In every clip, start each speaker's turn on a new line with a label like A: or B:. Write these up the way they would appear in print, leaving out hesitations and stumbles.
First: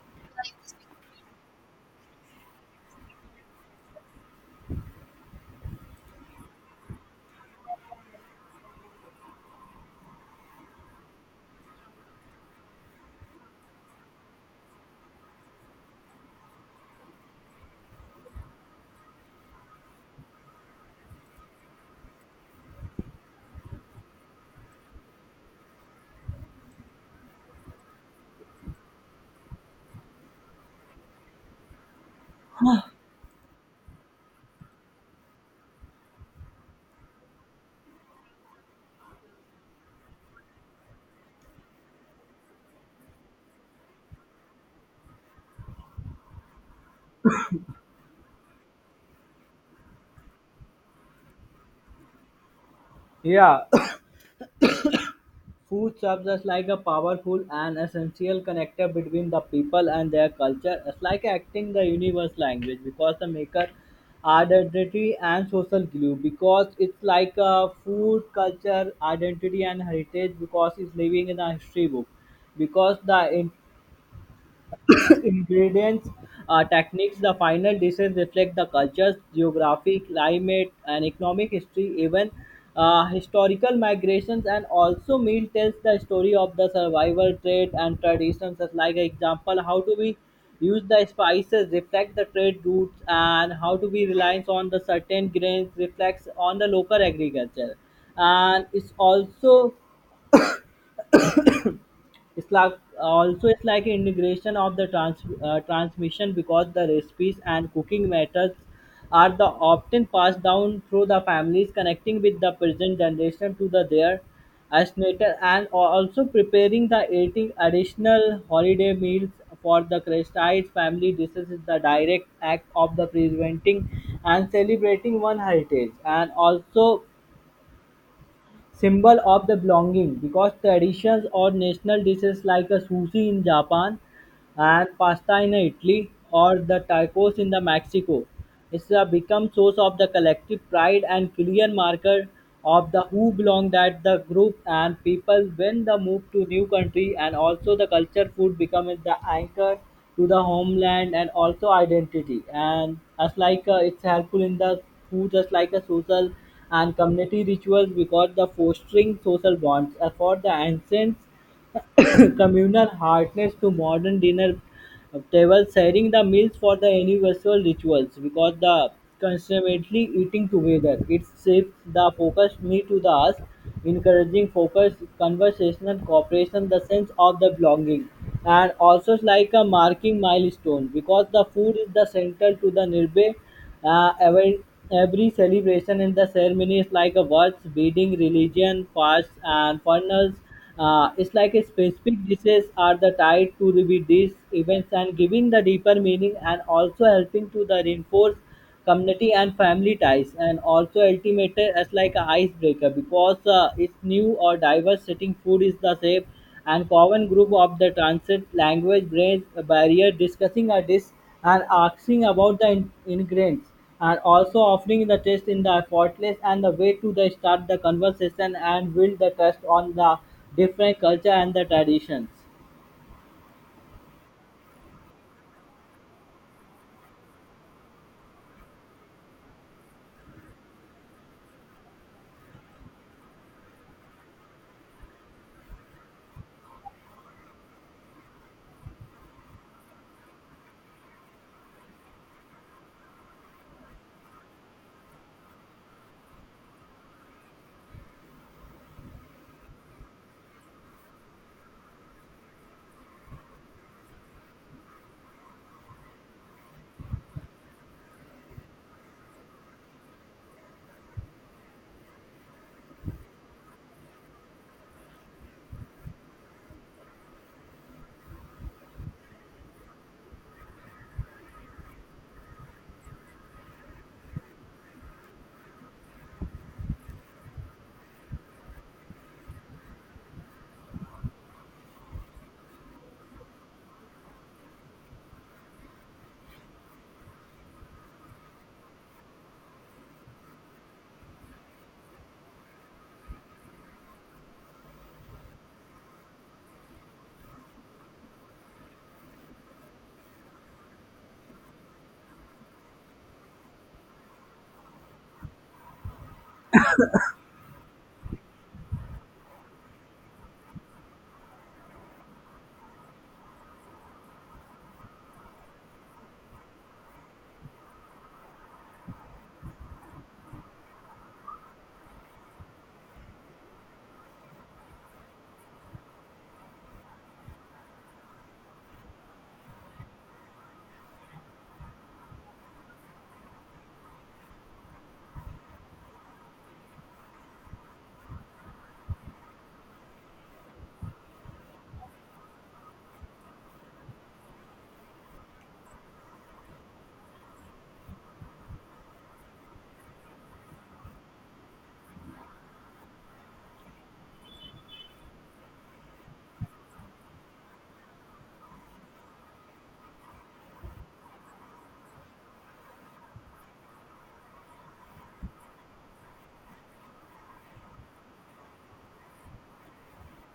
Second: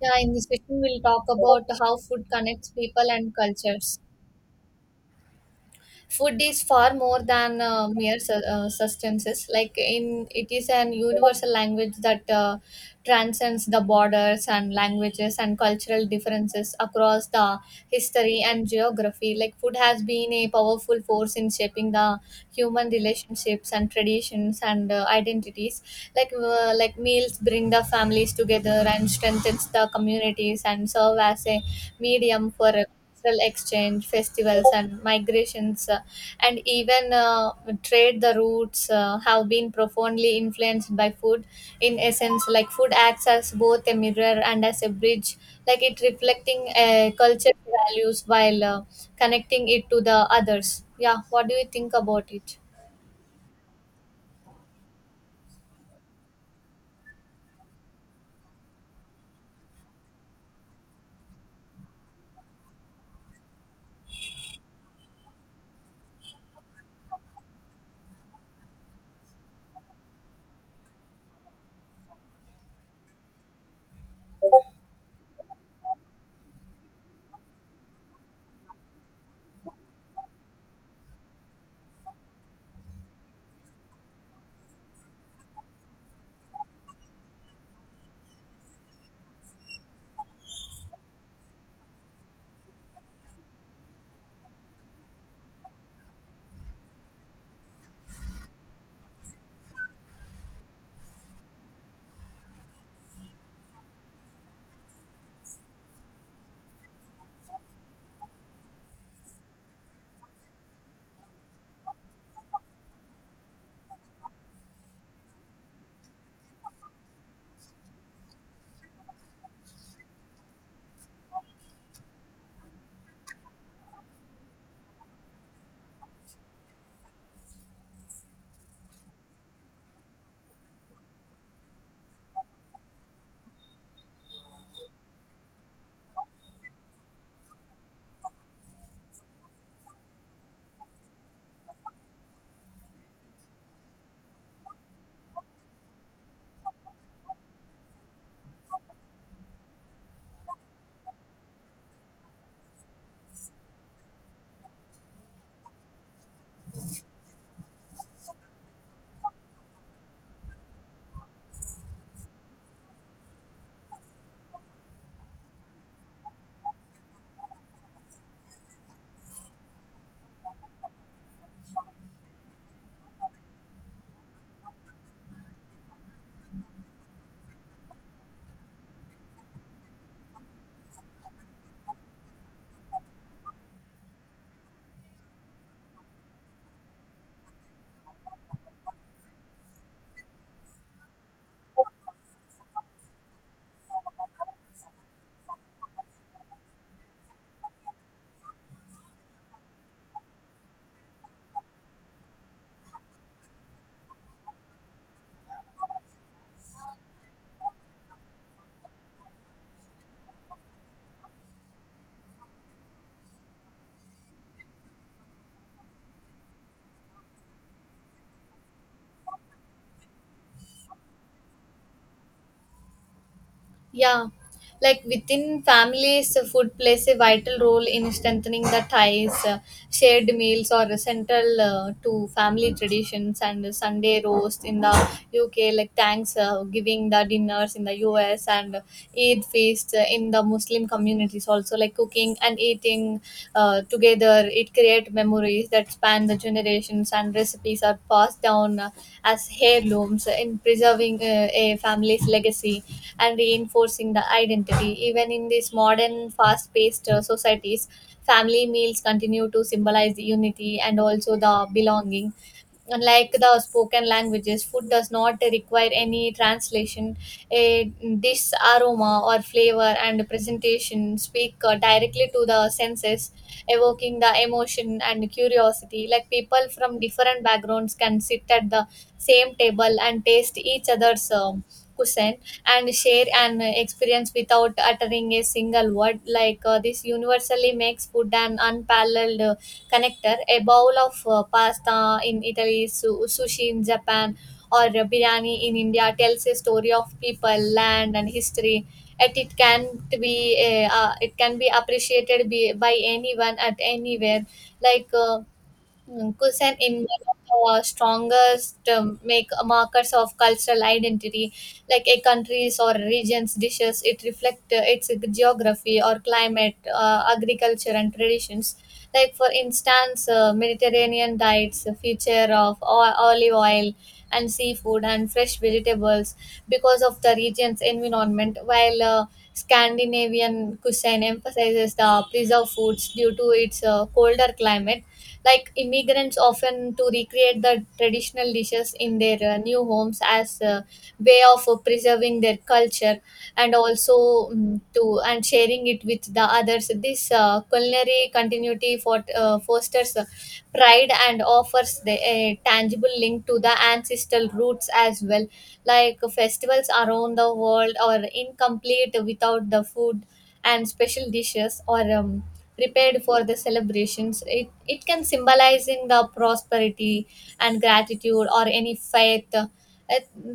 A: Yeah, in this session, we'll talk about how food connects people and cultures. Food is far more than mere substances. Like in, it is an universal language that transcends the borders and languages and cultural differences across the history and geography. Like food has been a powerful force in shaping the human relationships and traditions and identities like like meals bring the families together and strengthens the communities and serve as a medium for a cultural exchange festivals and migrations, and even trade the routes have been profoundly influenced by food. In essence, like food acts as both a mirror and as a bridge, like it reflecting a culture values while connecting it to the others. Yeah, what do you think about it?
B: Yeah, food serves as like a powerful and essential connector between the people and their culture. It's like acting the universe language because the maker identity and social glue because it's like a food culture identity and heritage because it's living in a history book because the ingredients, techniques, the final dishes reflect the cultures, geography, climate, and economic history, even historical migrations, and also meal tells the story of the survival trade and traditions. As like example, how do we use the spices reflect the trade routes, and how do we reliance on the certain grains reflects on the local agriculture, and it's it's like also it's like an integration of the transmission because the recipes and cooking methods are the often passed down through the families connecting with the present generation to the their native and also preparing the eating additional holiday meals for the Christian family dishes is the direct act of the preventing and celebrating one heritage and also symbol of the belonging because traditions or national dishes like a sushi in Japan and pasta in Italy or the tacos in the Mexico. It's a become source of the collective pride and clear marker of the who belong that the group and people when the move to new country, and also the culture food becomes the anchor to the homeland and also identity and as like it's helpful in the food just like a social and community rituals because the fostering social bonds as for the ancients communal hardness to modern dinner tables, sharing the meals for the universal rituals because the consummately eating together. It shifts the focus me to the us, encouraging focus, conversational cooperation, the sense of the belonging. And also like a marking milestone because the food is the central to the nirbe uh, every, every celebration in the ceremony is like a watch, beading, religion, fasts, and funnels. It's like a specific dishes are the tied to these events and giving the deeper meaning and also helping to the reinforce community and family ties and also ultimately as like a icebreaker because it's new or diverse setting food is the same and common group of the transit language brain barrier discussing a dish and asking about the ingredients and also offering the test in the effortless and the way to the start the conversation and build the trust on the different culture and the traditions.
A: Yeah, like within families, food plays a vital role in strengthening the ties. Shared meals are central to family traditions, and Sunday roast in the UK, like thanks giving the dinners in the US, and Eid feast in the Muslim communities also. Like cooking and eating together, it creates memories that span the generations, and recipes are passed down as heirlooms in preserving a family's legacy and reinforcing the identity. Even in these modern, fast paced societies, family meals continue to symbolize the unity and also the belonging. Unlike the spoken languages, food does not require any translation. A dish aroma or flavor and presentation speak directly to the senses, evoking the emotion and curiosity. Like people from different backgrounds can sit at the same table and taste each other's cuisine and share an experience without uttering a single word. Like this universally makes food an unparalleled connector. A bowl of pasta in Italy, sushi in Japan, or a biryani in India tells a story of people, land, and history. Yet it can be appreciated by anyone at anywhere. Like uh, Kusan in one of the strongest make markers of cultural identity, like a country's or region's dishes. It reflect its geography or climate, agriculture, and traditions. Like for instance, Mediterranean diets, feature of olive oil and seafood and fresh vegetables because of the region's environment, while Scandinavian cuisine emphasizes the preserved foods due to its colder climate. Like immigrants often to recreate the traditional dishes in their new homes as a way of preserving their culture and also mm to and sharing it with the others. This culinary continuity for fosters pride and offers the a tangible link to the ancestral roots as well. Like festivals around the world are incomplete without the food and special dishes or prepared for the celebrations. It can symbolize in the prosperity and gratitude or any faith.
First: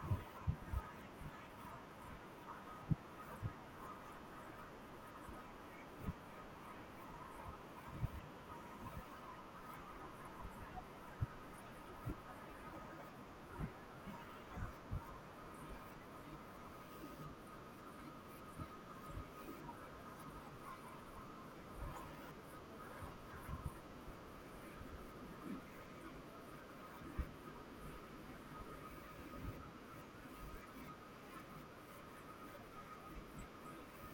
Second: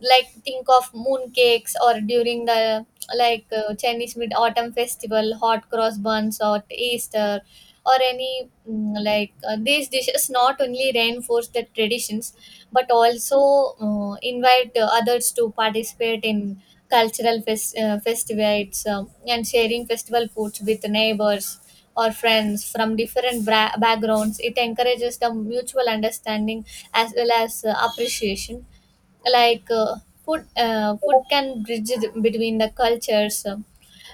A: Like think of moon cakes or during the Chinese mid autumn festival, hot cross buns or Easter or any these dishes not only reinforce the traditions but also invite others to participate in cultural festivals, and sharing festival foods with neighbors or friends from different backgrounds. It encourages the mutual understanding as well as appreciation. Like food food can bridge between the cultures. um,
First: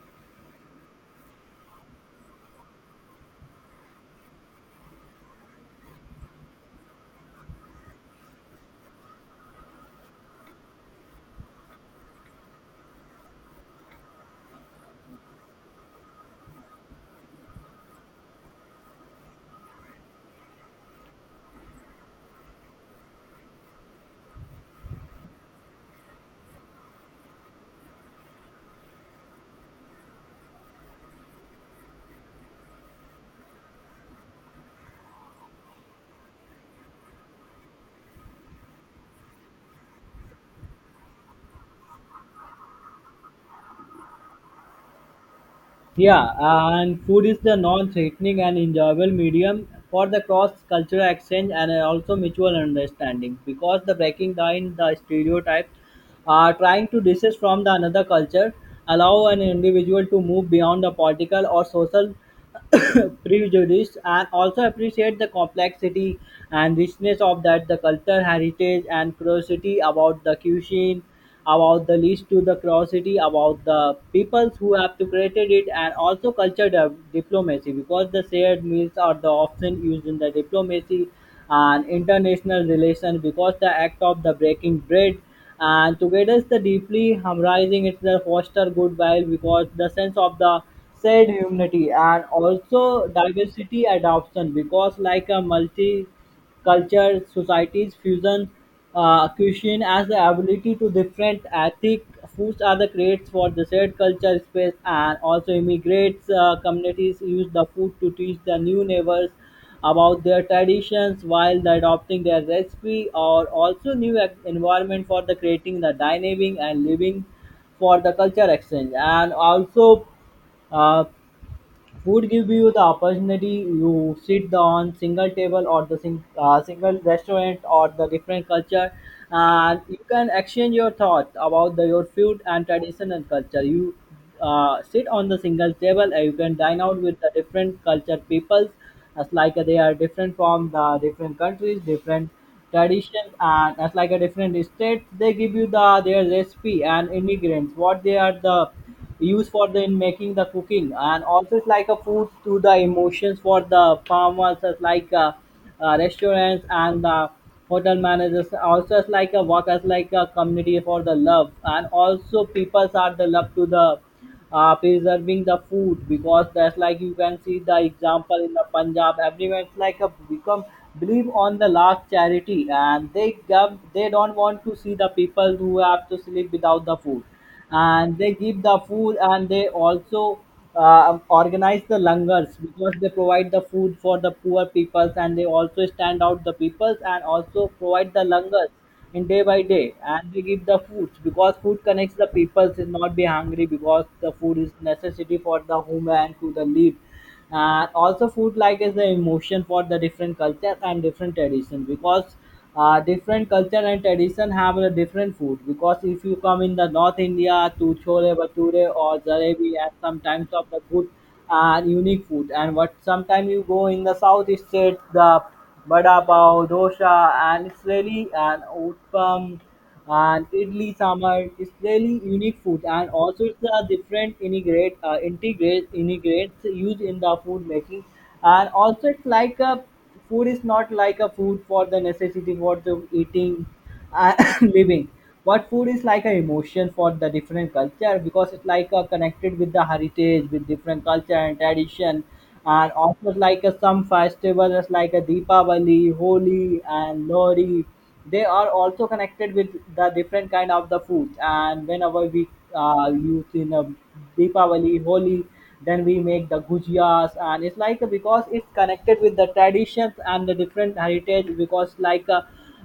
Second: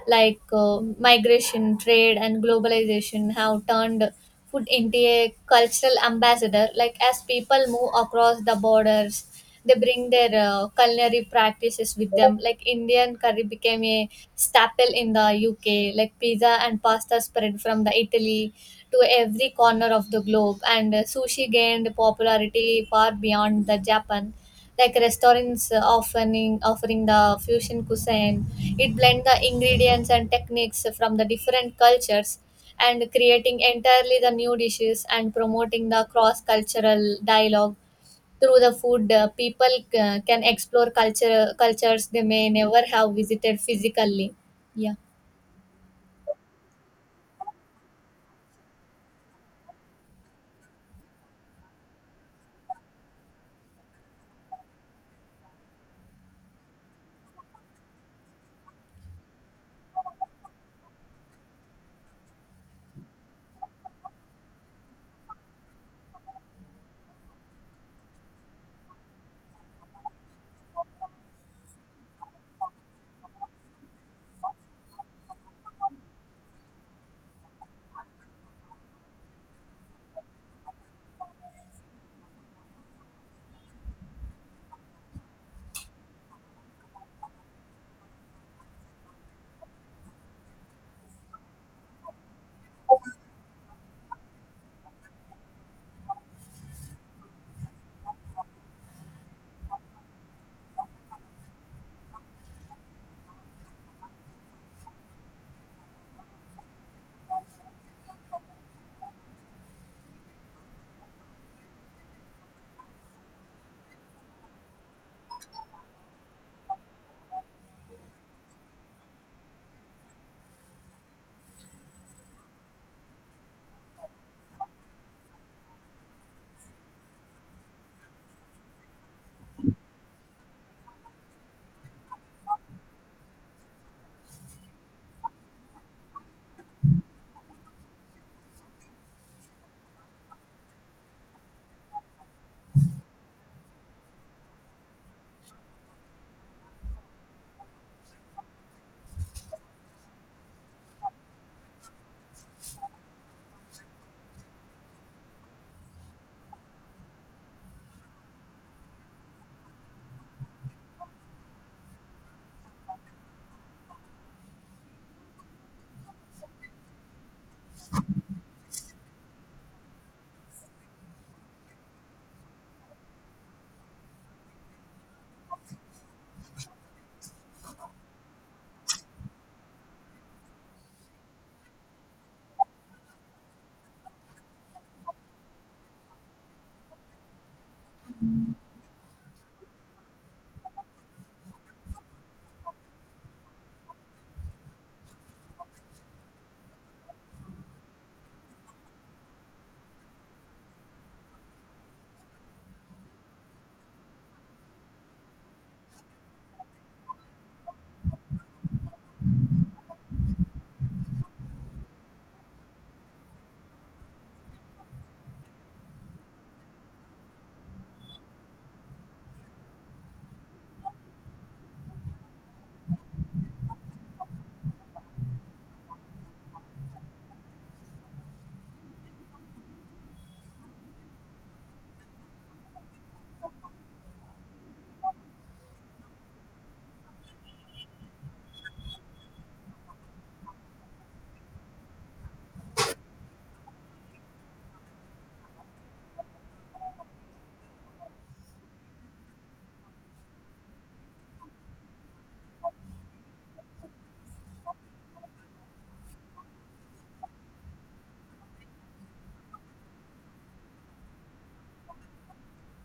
A: like uh, Migration, trade, and globalization have turned food into a cultural ambassador. Like as people move across the borders, they bring their culinary practices with them. Like Indian curry became a staple in the UK. Like pizza and pasta spread from the Italy to every corner of the globe, and sushi gained popularity far beyond the Japan. Like restaurants offering the fusion cuisine, it blends the ingredients and techniques from the different cultures and creating entirely the new dishes and promoting the cross cultural dialogue through the food. People can explore cultures they may never have visited physically. Yeah.
B: Yeah, and food is the non-threatening and enjoyable medium for the cross-cultural exchange and also mutual understanding because the breaking down the stereotypes are trying to dishes from the another culture allow an individual to move beyond the political or social prejudice and also appreciate the complexity and richness of that the culture heritage and curiosity about the cuisine about the list to the curiosity about the peoples who have to created it and also culture diplomacy because the shared meals are the often used in the diplomacy and international relations because the act of the breaking bread and together it's the deeply harmonizing it's the foster goodwill because the sense of the said humanity and also diversity adoption because like a multi culture societies fusion cuisine as the ability to different ethnic foods are the creates for the shared culture space and also immigrants communities use the food to teach the new neighbors about their traditions while the adopting their recipe or also new environment for the creating the dining and living for the culture exchange and also uh, would give you the opportunity you sit on single table or the single restaurant or the different culture, and you can exchange your thoughts about the, your food and tradition and culture you sit on the single table and you can dine out with the different culture peoples as like they are different from the different countries different traditions and as like a different state they give you the their recipe and ingredients what they are the used for the in making the cooking. And also it's like a food to the emotions for the farmers as like restaurants and hotel managers also as like a work as like a community for the love, and also people are the love to the preserving the food because that's like you can see the example in the Punjab. Everyone's like a become believe on the last charity and they give, they don't want to see the people who have to sleep without the food, and they give the food and they also organize the langars because they provide the food for the poor peoples and they also stand out the peoples and also provide the langars in day by day and they give the food because food connects the people should not be hungry because the food is necessity for the human to the live. And also food like is the emotion for the different culture and different tradition because different culture and tradition have a different food because if you come in the North India to chole bhature or jalebi as sometimes of the good and unique food, and what sometimes you go in the south state the vada pav dosa and it's really an outcome and idli sambar is really unique food. And also it's a different integrates used in the food making. And also it's like a food is not like a food for the necessity for the eating and living, what food is like an emotion for the different culture because it's like connected with the heritage with different culture and tradition. And also like some festivals is like a Deepavali, Holi and Lori, they are also connected with the different kind of the food, and whenever we use in a Deepavali, Holi then we make the gujias and it's like because it's connected with the traditions and the different heritage because like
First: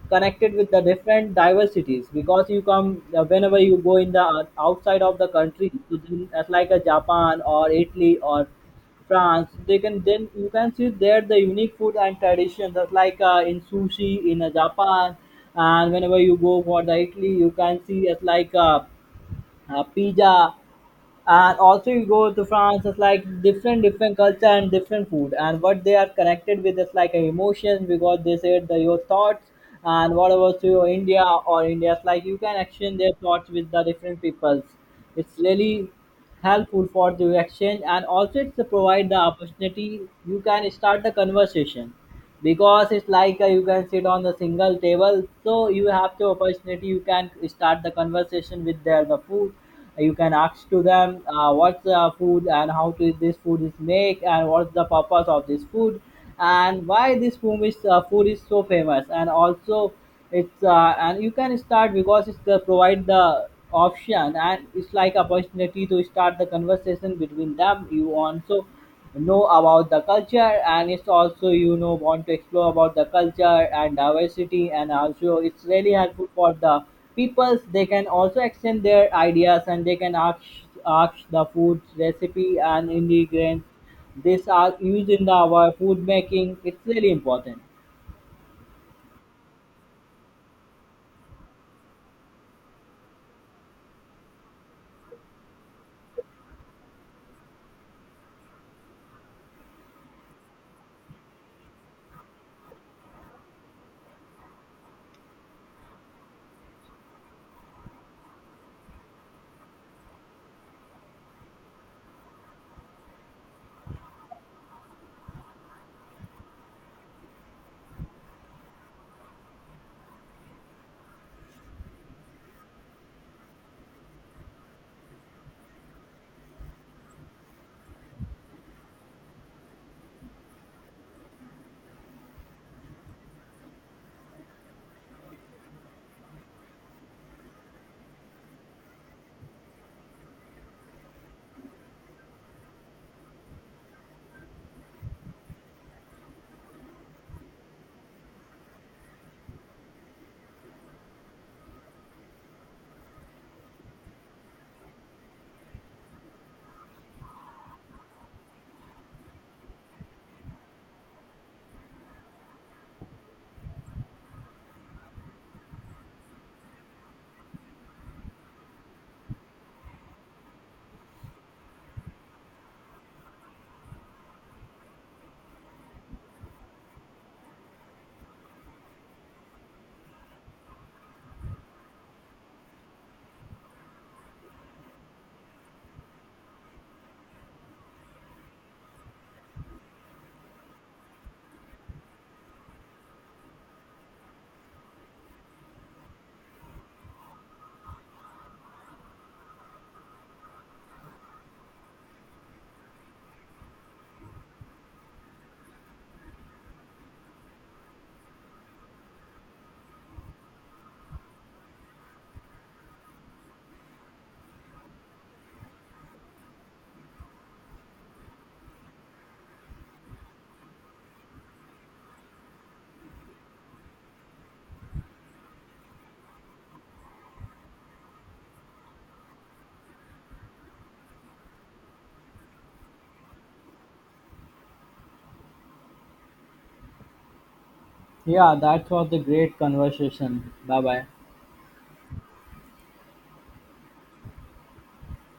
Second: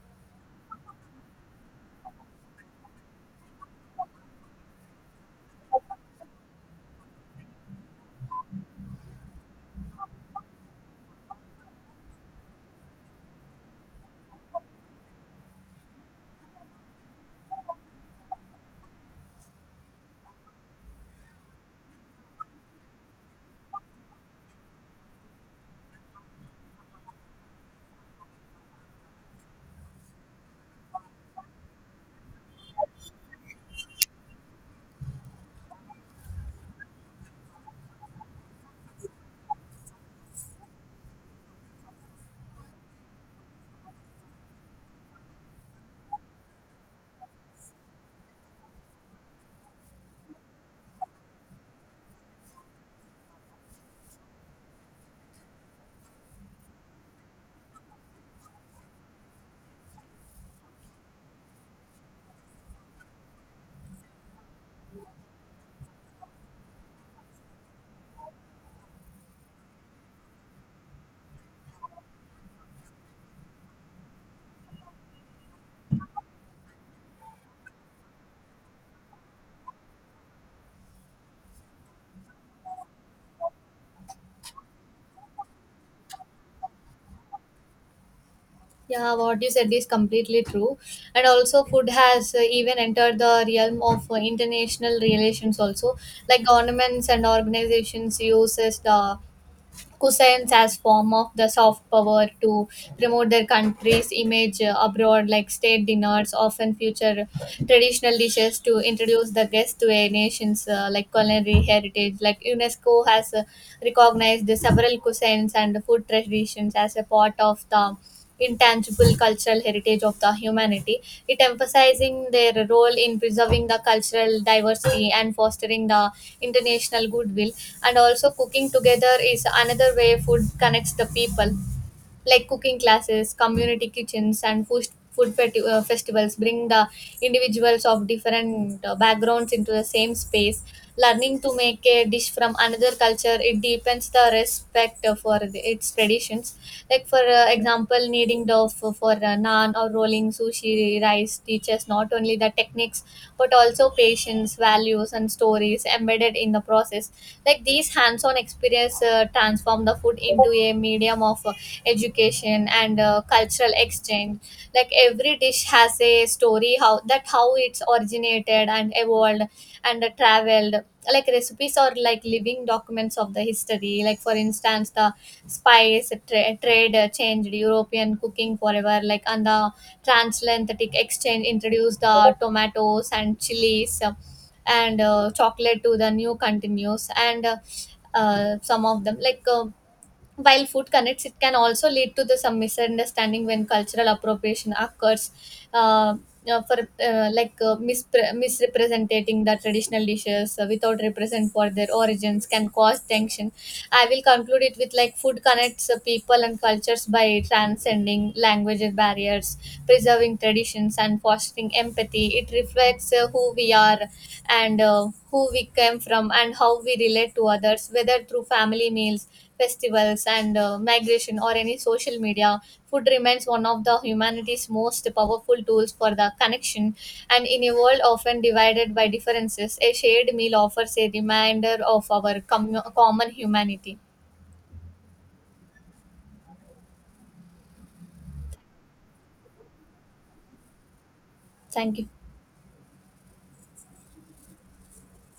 B: connected with the different diversities because you come whenever you go in the outside of the country to as like a Japan or Italy or France they can then you can see there the unique food and traditions. That's like in sushi in Japan, and whenever you go for the Italy you can see it's like pizza. And also you go to France it's like different culture and different food, and what they are connected with is like emotions because they said the, your thoughts and whatever to your India or India's like you can exchange their thoughts with the different peoples, it's really helpful for the exchange. And also it's to provide the opportunity you can start the conversation because it's like you can sit on a single table, so you have the opportunity you can start the conversation with their the food. You can ask to them what's the food and how to this food is make and what's the purpose of this food and why this food is so famous. And also it's and you can start because it's the provide the option and it's like opportunity to start the conversation between them, you also know about the culture, and it's also you know want to explore about the culture and diversity. And also it's really helpful for the peoples they can also extend their ideas and they can ask the food recipe and ingredients. This are used in the our food making, it's really important.
A: Yeah, what you said is completely true. And also, food has even entered the realm of international relations, also. Like governments and organizations uses the cuisines as form of the soft power to promote their country's image abroad. Like state dinners often feature traditional dishes to introduce the guests to a nation's like culinary heritage. Like unesco has recognized several cuisines and food traditions as a part of the intangible cultural heritage of the humanity, it emphasizing their role in preserving the cultural diversity and fostering the international goodwill. And also cooking together is another way food connects the people, like cooking classes, community kitchens, and food festivals bring the individuals of different backgrounds into the same space. Learning to make a dish from another culture, it deepens the respect for its traditions. Like for example, kneading dough for naan or rolling sushi rice teaches not only the techniques but also patience, values, and stories embedded in the process. Like these hands-on experience transform the food into a medium of education and cultural exchange. Like every dish has a story, how it's originated and evolved and traveled. Like recipes are like living documents of the history. Like for instance, the spice trade changed european cooking forever, like and the transatlantic exchange introduced the tomatoes and chilies and chocolate to the new continues, and some of them like while food connects, it can also lead to the some misunderstanding when cultural appropriation occurs. Uh, Misrepresenting the traditional dishes without represent for their origins can cause tension. I will conclude it with like food connects people and cultures by transcending language barriers, preserving traditions, and fostering empathy. It reflects who we are and who we came from and how we relate to others, whether through family meals, festivals, and migration, or any social media. Food remains one of the humanity's most powerful tools for the connection, and in a world often divided by differences, a shared meal offers a reminder of our common humanity.
B: Yeah, that was a great conversation. Bye bye.
A: Thank you.